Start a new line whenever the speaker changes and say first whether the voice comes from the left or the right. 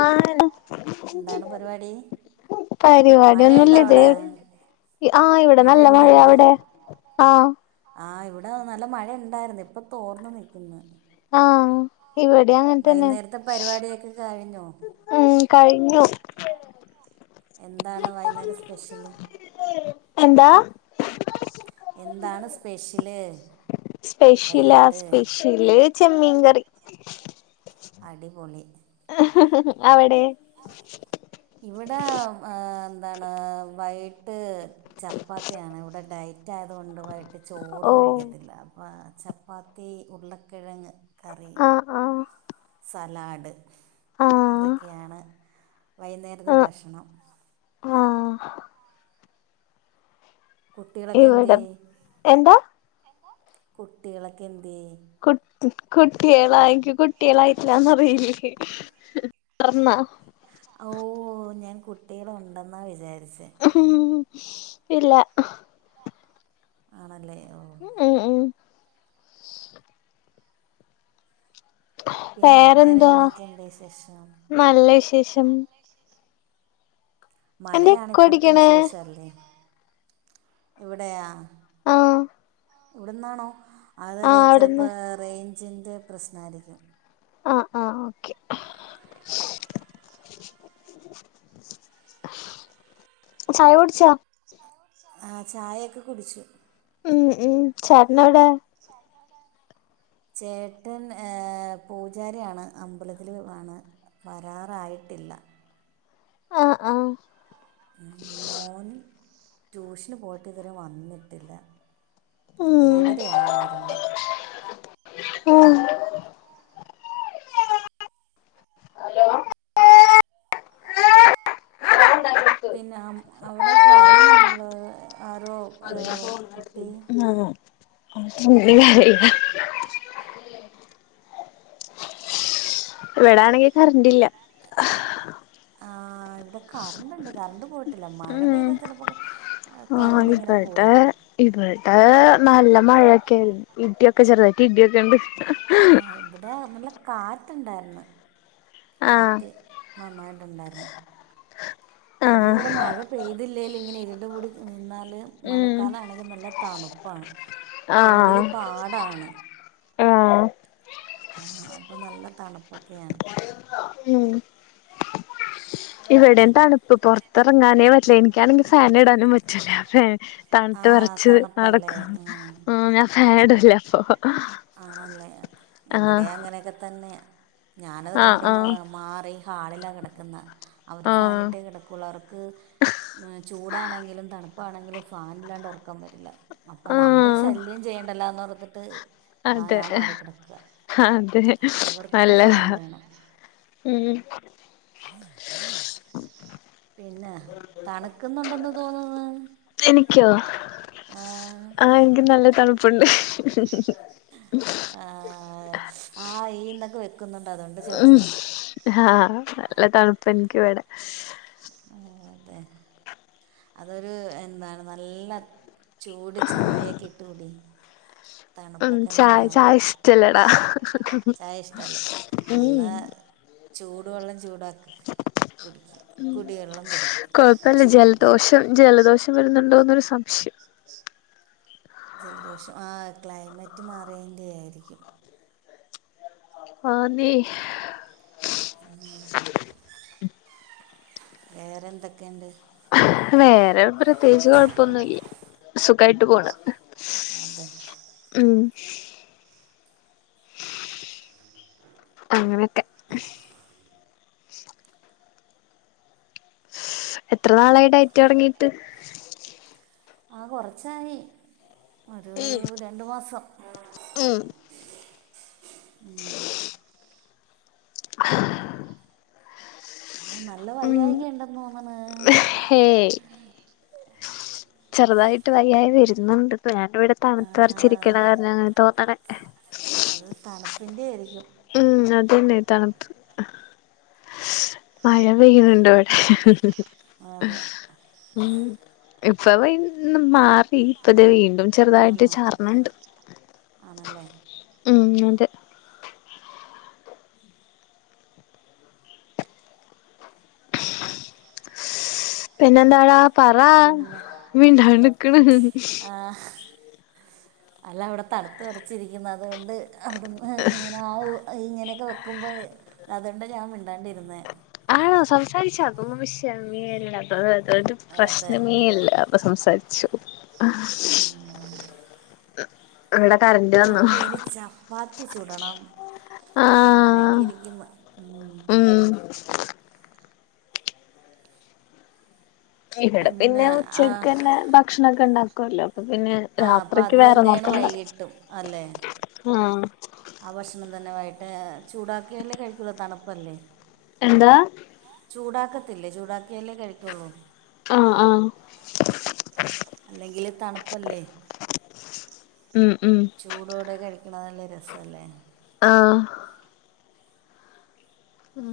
left: ആ
right: എന്താണ് പരിപാടി
left: പരിപാടി ഒന്നുംല്ല
right: മഴയുണ്ടോ അവിടെ
left: ഇത- ആഹ ഇവിടെ നല്ല മഴയാ അവിടെ ആഹ-
right: ആ ഇവിടെ നല്ല മഴ ഉണ്ടായിര് ന്ന് ഇപ്പൊ തോർന്നു നിൽക്കുന്ന
left: ആഹ ഇവിടെ അങ്ങൻ തന്നെ
right: വൈകുന്നേരത്തെ പരിപാടിയൊക്കെ കഴിഞ്ഞോ
left: ഉം കഴിഞ്ഞു
right: എന്താണ് വെയ്നേരം സ്‌പെഷ്യൽ
left: എന്താ
right: എന്താണ് സ്പെഷ്യല്
left: സ്പെഷ്യലാ
right: വൈകിട്ട്
left: സ്പെഷ്യല് ചെമ്മീൻ കറി
right: അടിപൊളി
left: ഹ് ഹ് ഹ് അവിടെ
right: ഇവടെ ഏ എന്താണ് വൈകിട്ട് ചപ്പാത്തിയാണ് ഇവിടെ ഡയറ്റ്- റ്റായത് കൊൊണ്ട് വൈകിട്ട് ചോറ്
left: ഓ
right: കഴിക്കത്തില്ല അപ്പൊ ചപ്പാത്തി ഉരക്കിഴങ്ങ് കറി
left: ആ ആ
right: സലാഡ്
left: ആ
right: ഇതൊക്കെയാണ്- വെയ്നേരതെ ഭക്ഷണം
left: ആഹ
right: കുട്ടികളൊക്കെ
left: ഇവിടെം
right: എന്തിയേ
left: എന്താ
right: കുട്ടികളൊക്കെ എന്ത്-
left: കുട്ടിഉം കുട്ടികളായിങ്ക കുട്ടികളായിട്ടില്ലാന്നറിയില്ല മറന്നാ
right: ഓ ഞാൻ കുട്ടികള് ഉണ്ടെന്നാ വിചാരി-
left: ഉം ഇല്ല
right: ആണല്ലേ ഓ
left: ഉം ഉ
right: പിന്നെ
left: വേറെന്തുവാ
right: വേറെയെന്തൊക്കെയുണ്ടുവിശേഷം
left: നല്ല വിശേഷം എന്താ എക്കോ
right: മഴയാണിപ്പോളത്തെ
left: അടിക്കണേ
right: വിശേഷല്ലേ, ഇവിടെയാ
left: ഓ
right: ഇവിടെന്നാണോ അത് രേ ചിലപ്പോ റേഞ്ചിന്റെ പ്രശ്നായിരിക്കും
left: ആ.. ആ.. ഓക്കെ ചായകുടിച്ചോ?
right: ആ... ചായയൊക്കെ കുടിച്ചു.
left: ഉം.. ഉം.. ചേട്ടനെവിടെ
right: ചേട്ടൻ ഏ... പൂജാരിയാണ് അമ്പലത്തിൽ ആണ് വരാറായിട്ടില്ല.
left: അ... ആ
right: മോന് ട്യൂഷനുപോയിട്ടിതുവരെ വന്നിട്ടില്ല.
left: ഉം
right: ഏഴരയാവും വരുമ്പം
left: ഉം ഹലോ
right: പിന്നെ അവിടെൊക്കെ കരയുന്നുണ്ടല്ലോ ആരോ ഏ കുട്ടി
left: പിന്നെവയ്യ ഇവിടാണെങ്കി, കരണ്ടില്ല
right: ആ ഇവിടെകറണ്ടുണ്ട്. കറണ്ടുപോയിട്ടി
left: ഉം.. ഉം.. [inaudible] ആ
right: കറണ്ട് ഇങ്ങനെ
left: ഇവടേ
right: പോവും
left: ഇവടേ നല്ല മഴയൊക്കെയായി ഇടിയൊക്കെ ചെറുതായി ഇടിയൊക്കെയുണ്ട്
right: ആ... ഇവിടെനല്ല കാറ്റു ണ്ടായിരുന്നു
left: ആഹ്
right: കാറ്റ് നന്നായിട്ടുണ്ടായിരുന്നു പിന്നെയിവിടെ
left: ആഹ്
right: മഴ പെയ്തില്ലേലുമിങ്ങനെ യിരുണ്ടുകൂടി നിന്നാൽ
left: ഉം
right: മഴക്കാലമാണെങ്കിൽ നല്ല തണുപ്പാണ്.
left: ആഹ്
right: ഫ്രണ്ടിലുപാടാണ്
left: ആഹ്
right: ആഹ, അപ്പൊനല്ല തണുപ്പൊക്കെയാണ്.
left: ഉം.. ഇവിടേംതണു ഇപ്പൊ, പുറത്തിറങ്ങാനേ പറ്റില്ല. എനിക്കാണെങ്കിൽ ഫാനിടാനും പറ്റൂല
right: ആ
left: തണുത്തുവിറച്ച് നട
right: തണുപ്പല്ലേ ഉം.
left: ആ ഞാൻഫാനിടില്ല
right: ആണല്ലേ,
left: ആഹ്
right: ഇവിടയും അ ങ്ങനെയൊക്കെ തന്നെ
left: ആഹ്
right: ഞാനതുകണ്ടു മാ...
left: ആഹ്
right: മാറി ഹാളിലാകിടക്കുന്നെ
left: ആഹ്
right: അവരുഫാനിട്ടേ കിടക്കുകയുള്ളൂ. അവർക്ക്ചൂടാണെങ്കിലും തണുപ്പ് ഇപ്പാണെങ്കിൽ ഫാനി ല്ലാണ്ടുറക്കം വരില്ല.
left: ആഹ്
right: അപ്പൊനമ്മളുശല്ല്യം ചെയ്യണ്ടല്ലോ ന്നോർത്തിട്ട്.
left: അതെ.. അതെ.. അതെ
right: അവർക്ക്
left: നല്ലതാ.
right: ഫാൻ വേണം
left: ഉം..
right: പിന്നെ തണുക്കുന്നുണ്ടെന്നുതോന്നുന്ന്
left: എനിക്കോ, അ എനിക്ക് നല്ലതണുപ്പുണ്ട്
right: ആ... ആ.. ഈ.. നൊക്കെ വരു
left: ഉം.. ആ.. നല്ലതണുപ്പ് എനിക്കിവിടെ
right: അതെ അതൊരു എന്താണുനല്ല ചൂടുചായയൊക്കെ ഇട്ടു കുടി
left: ഉം...
right: തണുപ്പൊക്കെ അങ്ങ്
left: ചായ,
right: മാറും
left: ചായ ഇഷ്ട്ടല്ലെ ടാ
right: ചായ ഇഷ്ടമല്ലേ
left: ഉം...
right: എന്നാൽ ചൂടുവെള്ളം ചൂടാക്കി
left: ഉം..
right: കുടി
left: കൊഴപ്പമില്ല
right: ചൂടാക്കി
left: ജലദോഷം, ജലദോഷം വരുന്നുണ്ടോന്ന് എന്നൊരു സംശയം
right: ജലദോഷം, ആ... ക്ലൈമറ്റുമാറിയേന്റെ യായിരിക്കും.
left: ആന്നേ
right: വേറെ എന്തൊക്കെയുണ്ട്.
left: വേറെ പ്രത്യേകിച്ച് കൊഴപ്പൊന്നുമില്ല സുഖായിട്ട് പോണ്
right: അതെ
left: ഉം അങ്ങനെയൊക്കെ എത്ര നാളായി ഡയറ്റ് തുടങ്ങീട്ട്
right: ആ കൊറച്ചായി ഒരു രണ്ടു മാസം മ്മ് മ്മ്
left: ആ
right: ആ നല്ല വയ്യായ്ക ഇണ്ടന്ന് തോന്നന്ന്
left: ഹേയ് ചെറുതായിട്ട് വയ്യായിക വരുന്നുണ്ട് ഞാനിവിടെ തണുത്തു വെറ ച്ചിരിക്കണ കാരണ
right: ആ,
left: അങ്ങനെ തോന്നണെ
right: അത് തണുപ്പിന്റെ ആയിരിക്കും
left: അന്നതന്നെ തണുപ്പ മഴ പെയ്യുന്നുണ്ട് ഇവിടെ
right: അതെ
left: ഉ ഇപ്പ മാറി
right: ഒന്ന്
left: ഇപ്പത വീണ്ടു വീണ്ടും ചെറുതായിട്ട്
right: വീണ്ടും
left: ചാർണണ്ട്
right: ആണല്ലേ
left: ഉം അതെ പിന്നെന്താടാ പറാ
right: പിന്നെ
left: മിണ്ടാണ്ട് നിക്കണ്
right: ആഹ് അല്ല അവിടെ തണുത്ത വറച്ചിരിക്കുന്നു അതുകൊണ്ട് അവിടുന്ന് ഇങ്ങനെ ആവൂ ഇങ്ങനെയൊക്കെ വെക്കുമ്പോൾ അതുകൊണ്ടഞാൻ മിണ്ടാണ്ടിരുന്നത്
left: ആണോ സംസാരി അത വിഷയമേ അല്ല അതൊരു
right: അതെ
left: പ്രശ്നമേല്ല അപ്പൊ സംസാരിച്ചു ഇവിടെ കറണ്ട് വന്നു
right: നി ചുടാണം അങ്ങനെയൊക്കെ
left: ആഹ്
right: ഇരിക്കുന്ന്
left: ഉം ടെ പിന്നെ ഉച്ചക്ക് തന്നെ ഭക്ഷണൊക്കെ ഉണ്ടാക്കോലോ പിന്നെ
right: ആഹ് അപ്പം
left: രാത്രിക്ക്
right: അത്
left: വേറെ
right: തന്നെയാണ്
left: നോക്കണ്ട
right: വൈകിട്ടും അല്ലേ
left: ആ
right: ആ ഭക്ഷണം തന്നെ ആയിട്ട് ചൂടാക്കിയല്ലേ [unintelligible] തണുപ്പല്ലേ
left: എന്താ?
right: ചൂടാക്കത്തില്ലേ, ചൂടാക്കിയല്ലേ കഴിക്കുള്ളൂ.
left: ആഹ് ആഹ്
right: അല്ലെങ്കില് തണുപ്പല്ലേ?
left: ഉം ഉം
right: ചൂടോടെ കഴിക്കണ നല്ല രസല്ലേ?
left: ആ ഉം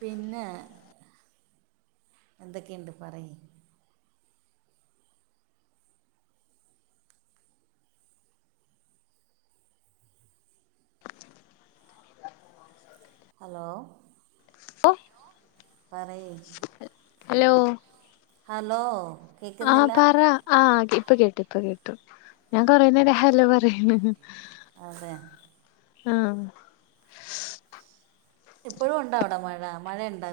right: പിന്നെ എന്തൊക്കെയുണ്ട് പറയ് ഹലോ പറയ്
left: ഹലോ
right: ഹലോ
left: ആഹ
right: കേൾക്കുന്നില്ല
left: പറാ ആ ഇപ്പൊ [unintelligible] ഇപ്പൊ കേട്ടു ഞാൻ കൊറെ നേരം ഹലോ പറയാണ്
right: അതെ
left: ആ
right: ഇപ്പോഴും ഉണ്ടാ അവിടെ മഴ മഴയുണ്ട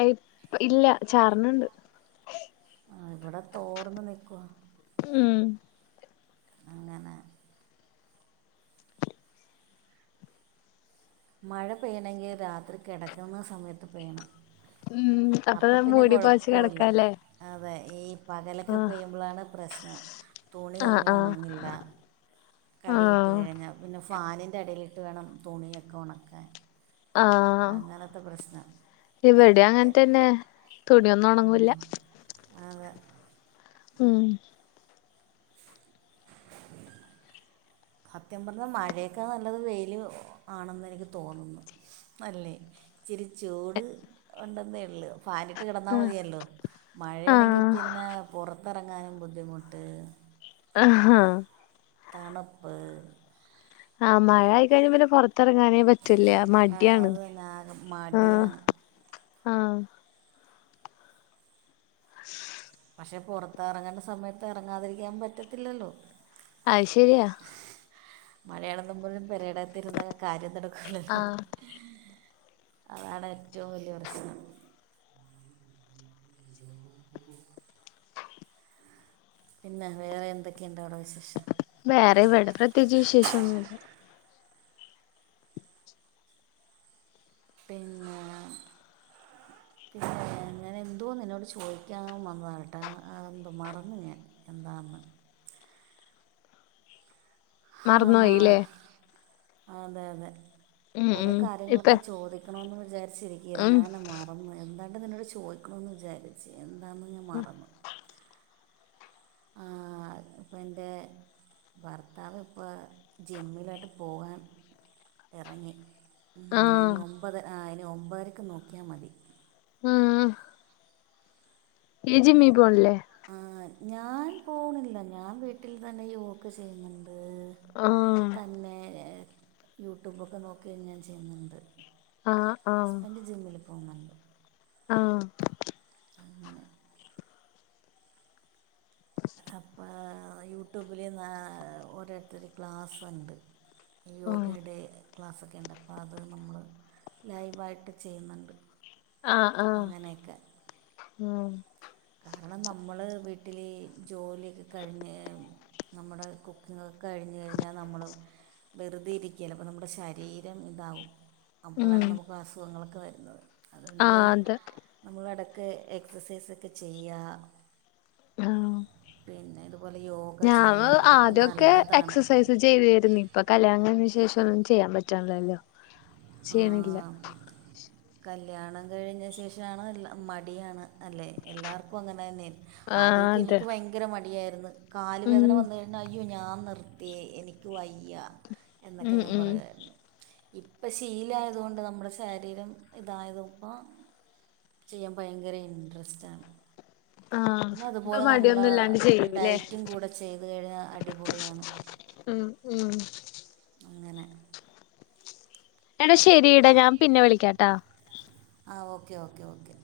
left: ഏയ് [unintelligible] ഇല്ല ചാർന്നണ്ട്
right: ഇവിടെ തോർന്നു നിൽക്കുവ
left: ഉം
right: അങ്ങനെ മഴ പെയ്യാണെങ്കിൽ രാത്രി കിടക്കുന്ന സമയത്ത് പെയ്യണം.
left: ഉം അപ്പൊ
right: അപ്പം പിന്നെ
left: മൂടി പുതച്ചു
right: കുഴപ്പമില്ല
left: കിടക്കല്ലേ,
right: അതെ ഈ പകലൊക്കെ പെയ്യുമ്പോഴാണ് പ്രശ്നം
left: ആഹ്
right: തുണിയൊന്നും
left: ആഹ്
right: ഉണങ്ങില്ല. കഴുകിയിട്ട്
left: ആഹ്
right: കഴിഞ്ഞാൽ പിന്നെ ഫാനിൻ്റെ അടിയിൽ ഇട്ട് വേണം തുണിയൊക്കെ ഉണക്കാൻ.
left: ആ
right: അങ്ങനത്തെ പ്രശ്നം
left: ഇവിടെ അങ്ങനെ തന്നെ തുണി [unintelligible] [unintelligible] ഉണങ്ങുല്ല
right: അതെ.
left: ഉം [inaudible]
right: സത്യം പറഞ്ഞാ മഴയേക്കാൾ നല്ലത് വെയിൽ ആണെന്ന് എനിക്ക് തോന്നുന്നു. അല്ലേ? ഇച്ചിരി ചൂട് ഉണ്ടെന്നേ [unintelligible] ഫാൻ ഇട്ട് കിടന്നാൽ
left: ആഹ്
right: മതിയല്ലോ മഴയാണെങ്കിൽ പിന്നെ പുറത്ത് [inaudible] ഇറങ്ങാനും ബുദ്ധിമുട്ട്.
left: ആഹാ
right: തണുപ്പ്,
left: ആ മഴ ആയി കഴിഞ്ഞ പിന്നെ പുറത്ത് പുറത്തിറങ്ങനെ പറ്റില്ല
right: ആ
left: മടിയാണ്
right: അത് തന്നെ ആകെ
left: ആ
right: മടിയാണ്
left: ആ. [inaudible]
right: പക്ഷേ പുറത്ത് ഇറങ്ങേണ്ട സമയത്ത് ഇറങ്ങാതിരിക്കാൻ പറ്റില്ലല്ലോ?
left: അത് ശരിയാ.
right: മഴയാണെന്ന് പറഞ്ഞു പെരടത്തിരുന്ന കാര്യം നടക്കൂല്ലല്ലോ.
left: ആഹ്
right: അതാണ് ഏറ്റവും വലിയ പ്രശ്നം. പിന്നെ വേറെ എന്തൊക്കെഉണ്ട് അവിടെ വിശേഷം?
left: വേറെ ഇവിടെ പ്രത്യേകിച്ചു വിശേഷം ഒന്നുവില്ല.
right: പിന്ന പിന്നെ ഞാൻ എന്തോ നിന്നോട് ചോദിക്കാൻ വന്ന കേട്ടാ എന്തോ മറന്ന് ഞാൻ എന്താണെന്ന്.
left: [inaudible]
right: ഹാ
left: മറന്നു പോയില്ലേ?
right: അതെ അതെ കുറെ
left: ഉം ഇപ്പ
right: കാര്യങ്ങളൊക്കെ ചോദിക്കണമെന്ന് വിചാരിച്ച ച്ച്ഇരിക്കുയിരുന്നു
left: ഉം
right: ഞാന് മറന്ന് എന്താണ്ട് നിന്നോട് ചോദിക്കണന്ന് വിചാരിച്ച് എന്താന്ന് ഞാൻ മറന്നു. ഇപ്പ എന്റെ ഭർത്താവ് ഇപ്പ ജിമ്മിലാട്ട് പോകാൻ ഇറങ്ങി ഉം
left: ആഹ്
right: ഇനി ഒമ്പത് ആ ഇനി ഒമ്പതരക്ക് നോക്കിയാ മതി.
left: ആ നീ ജിമ്മി പോണില്ലേ?
right: ആ, ഞാൻ പോണില്ല ഞാൻ വീട്ടിൽ തന്നെ യോഗ ചെയ്യുന്നുണ്ട്.
left: ആഹ്
right: തന്നെ യൂട്യൂബൊക്കെ നോക്കി ഞാൻ ചെയ്യുന്നുണ്ട്.
left: ആ ആ.
right: പോവുന്നുണ്ട്.
left: ആ.
right: അങ്ങനെ അപ്പം യൂട്യൂബിൽ ഓരോരുത്തര് ക്ലാസുണ്ട്
left: ഉം
right: യോഗയുടെ ക്ലാസ്സൊക്കെ ഇണ്ട് അപ്പോ അത് നമ്മൾ ലൈവായിട്ട് ചെയ്യുന്നുണ്ട്.
left: ആ ആ
right: അങ്ങനെയൊക്കെ
left: ആ
right: കാരണം നമ്മള് വീട്ടിൽ ജോലിയൊക്കെ കഴിഞ്ഞ് നമ്മുടെ കുക്കിങ് കഴിഞ്ഞു കഴിഞ്ഞാ നമ്മൾ വെറുതെ ഇരിക്കുവല്ലേ അപ്പോൾ നമ്മുടെ ശരീരം ഇതാവും
left: ഉം
right: അപ്പോളാണ് നമുക്ക് അസുഖങ്ങളൊക്കെ വരുന്നത് അതുകൊണ്ട്
left: ആഹ് അതെ
right: നമ്മൾ ഇട ക്കെ എക്സസൈസൊക്കെ ചെയ്യ
left: ആ
right: യോഗ
left: ഞാന്
right: ചെയ്യുക അതൊക്കെ
left: ആദ്യൊക്കെ
right: നല്ലതാണ്
left: എക്സസൈസ് ചെയ്തുരുന്നു ഇപ്പൊ കല്യാണം കഴിഞ്ഞ ശേഷം ഒന്നും ചെയ്യാൻ പറ്റണില്ലല്ലോ ചെയ്യണില്ല.
right: കല്ല്യാണം കഴിഞ്ഞ ശേഷമാണ് എല്ല മടിയാണ്. അല്ലെ എല്ലാർക്കും അങ്ങനെ തന്നെ
left: ആഹ്
right: ആദ്യമൊക്കെ
left: അതെ
right: എനിക്ക് ഭയങ്കര മടിയാരുന്നു. കാലു
left: ഉം
right: വേദന വന്ന് കഴിഞ്ഞാൽ അയ്യോ ഞാൻ നിർത്തി എനിക്ക് വയ്യ. എന്നൊക്കെ
left: ഉം
right: ഞാൻ
left: ഉം
right: പറയുവായിരുന്നു ഇപ്പൊ ശീലായതു കൊണ്ട് നമ്മുടെ ശരീരം ഇതായത് ഇപ്പം ചെയ്യാൻ ഭയങ്കര ഇൻട്രസ്റ്റാണ്
left: ആഹ്
right: പിന്നെ
left: ഇപ്പൊ
right: അതുപോലെ നമ്മള്
left: മടിയൊന്നും ഇല്ലാണ്ട് ചെയ്യൂല്ലേ
right: ഡയറ്റും കൂടെ ചെയ്ത് കഴിഞ്ഞാ അടിപൊളിയാണ്
left: ഉം ഉം
right: അങ്ങനെ
left: എടാ ശരിടാ ഞാൻ പിന്നെ വിളിക്കാട്ടാ
right: ആ ഓക്കേ ഓക്കേ ഓക്കേ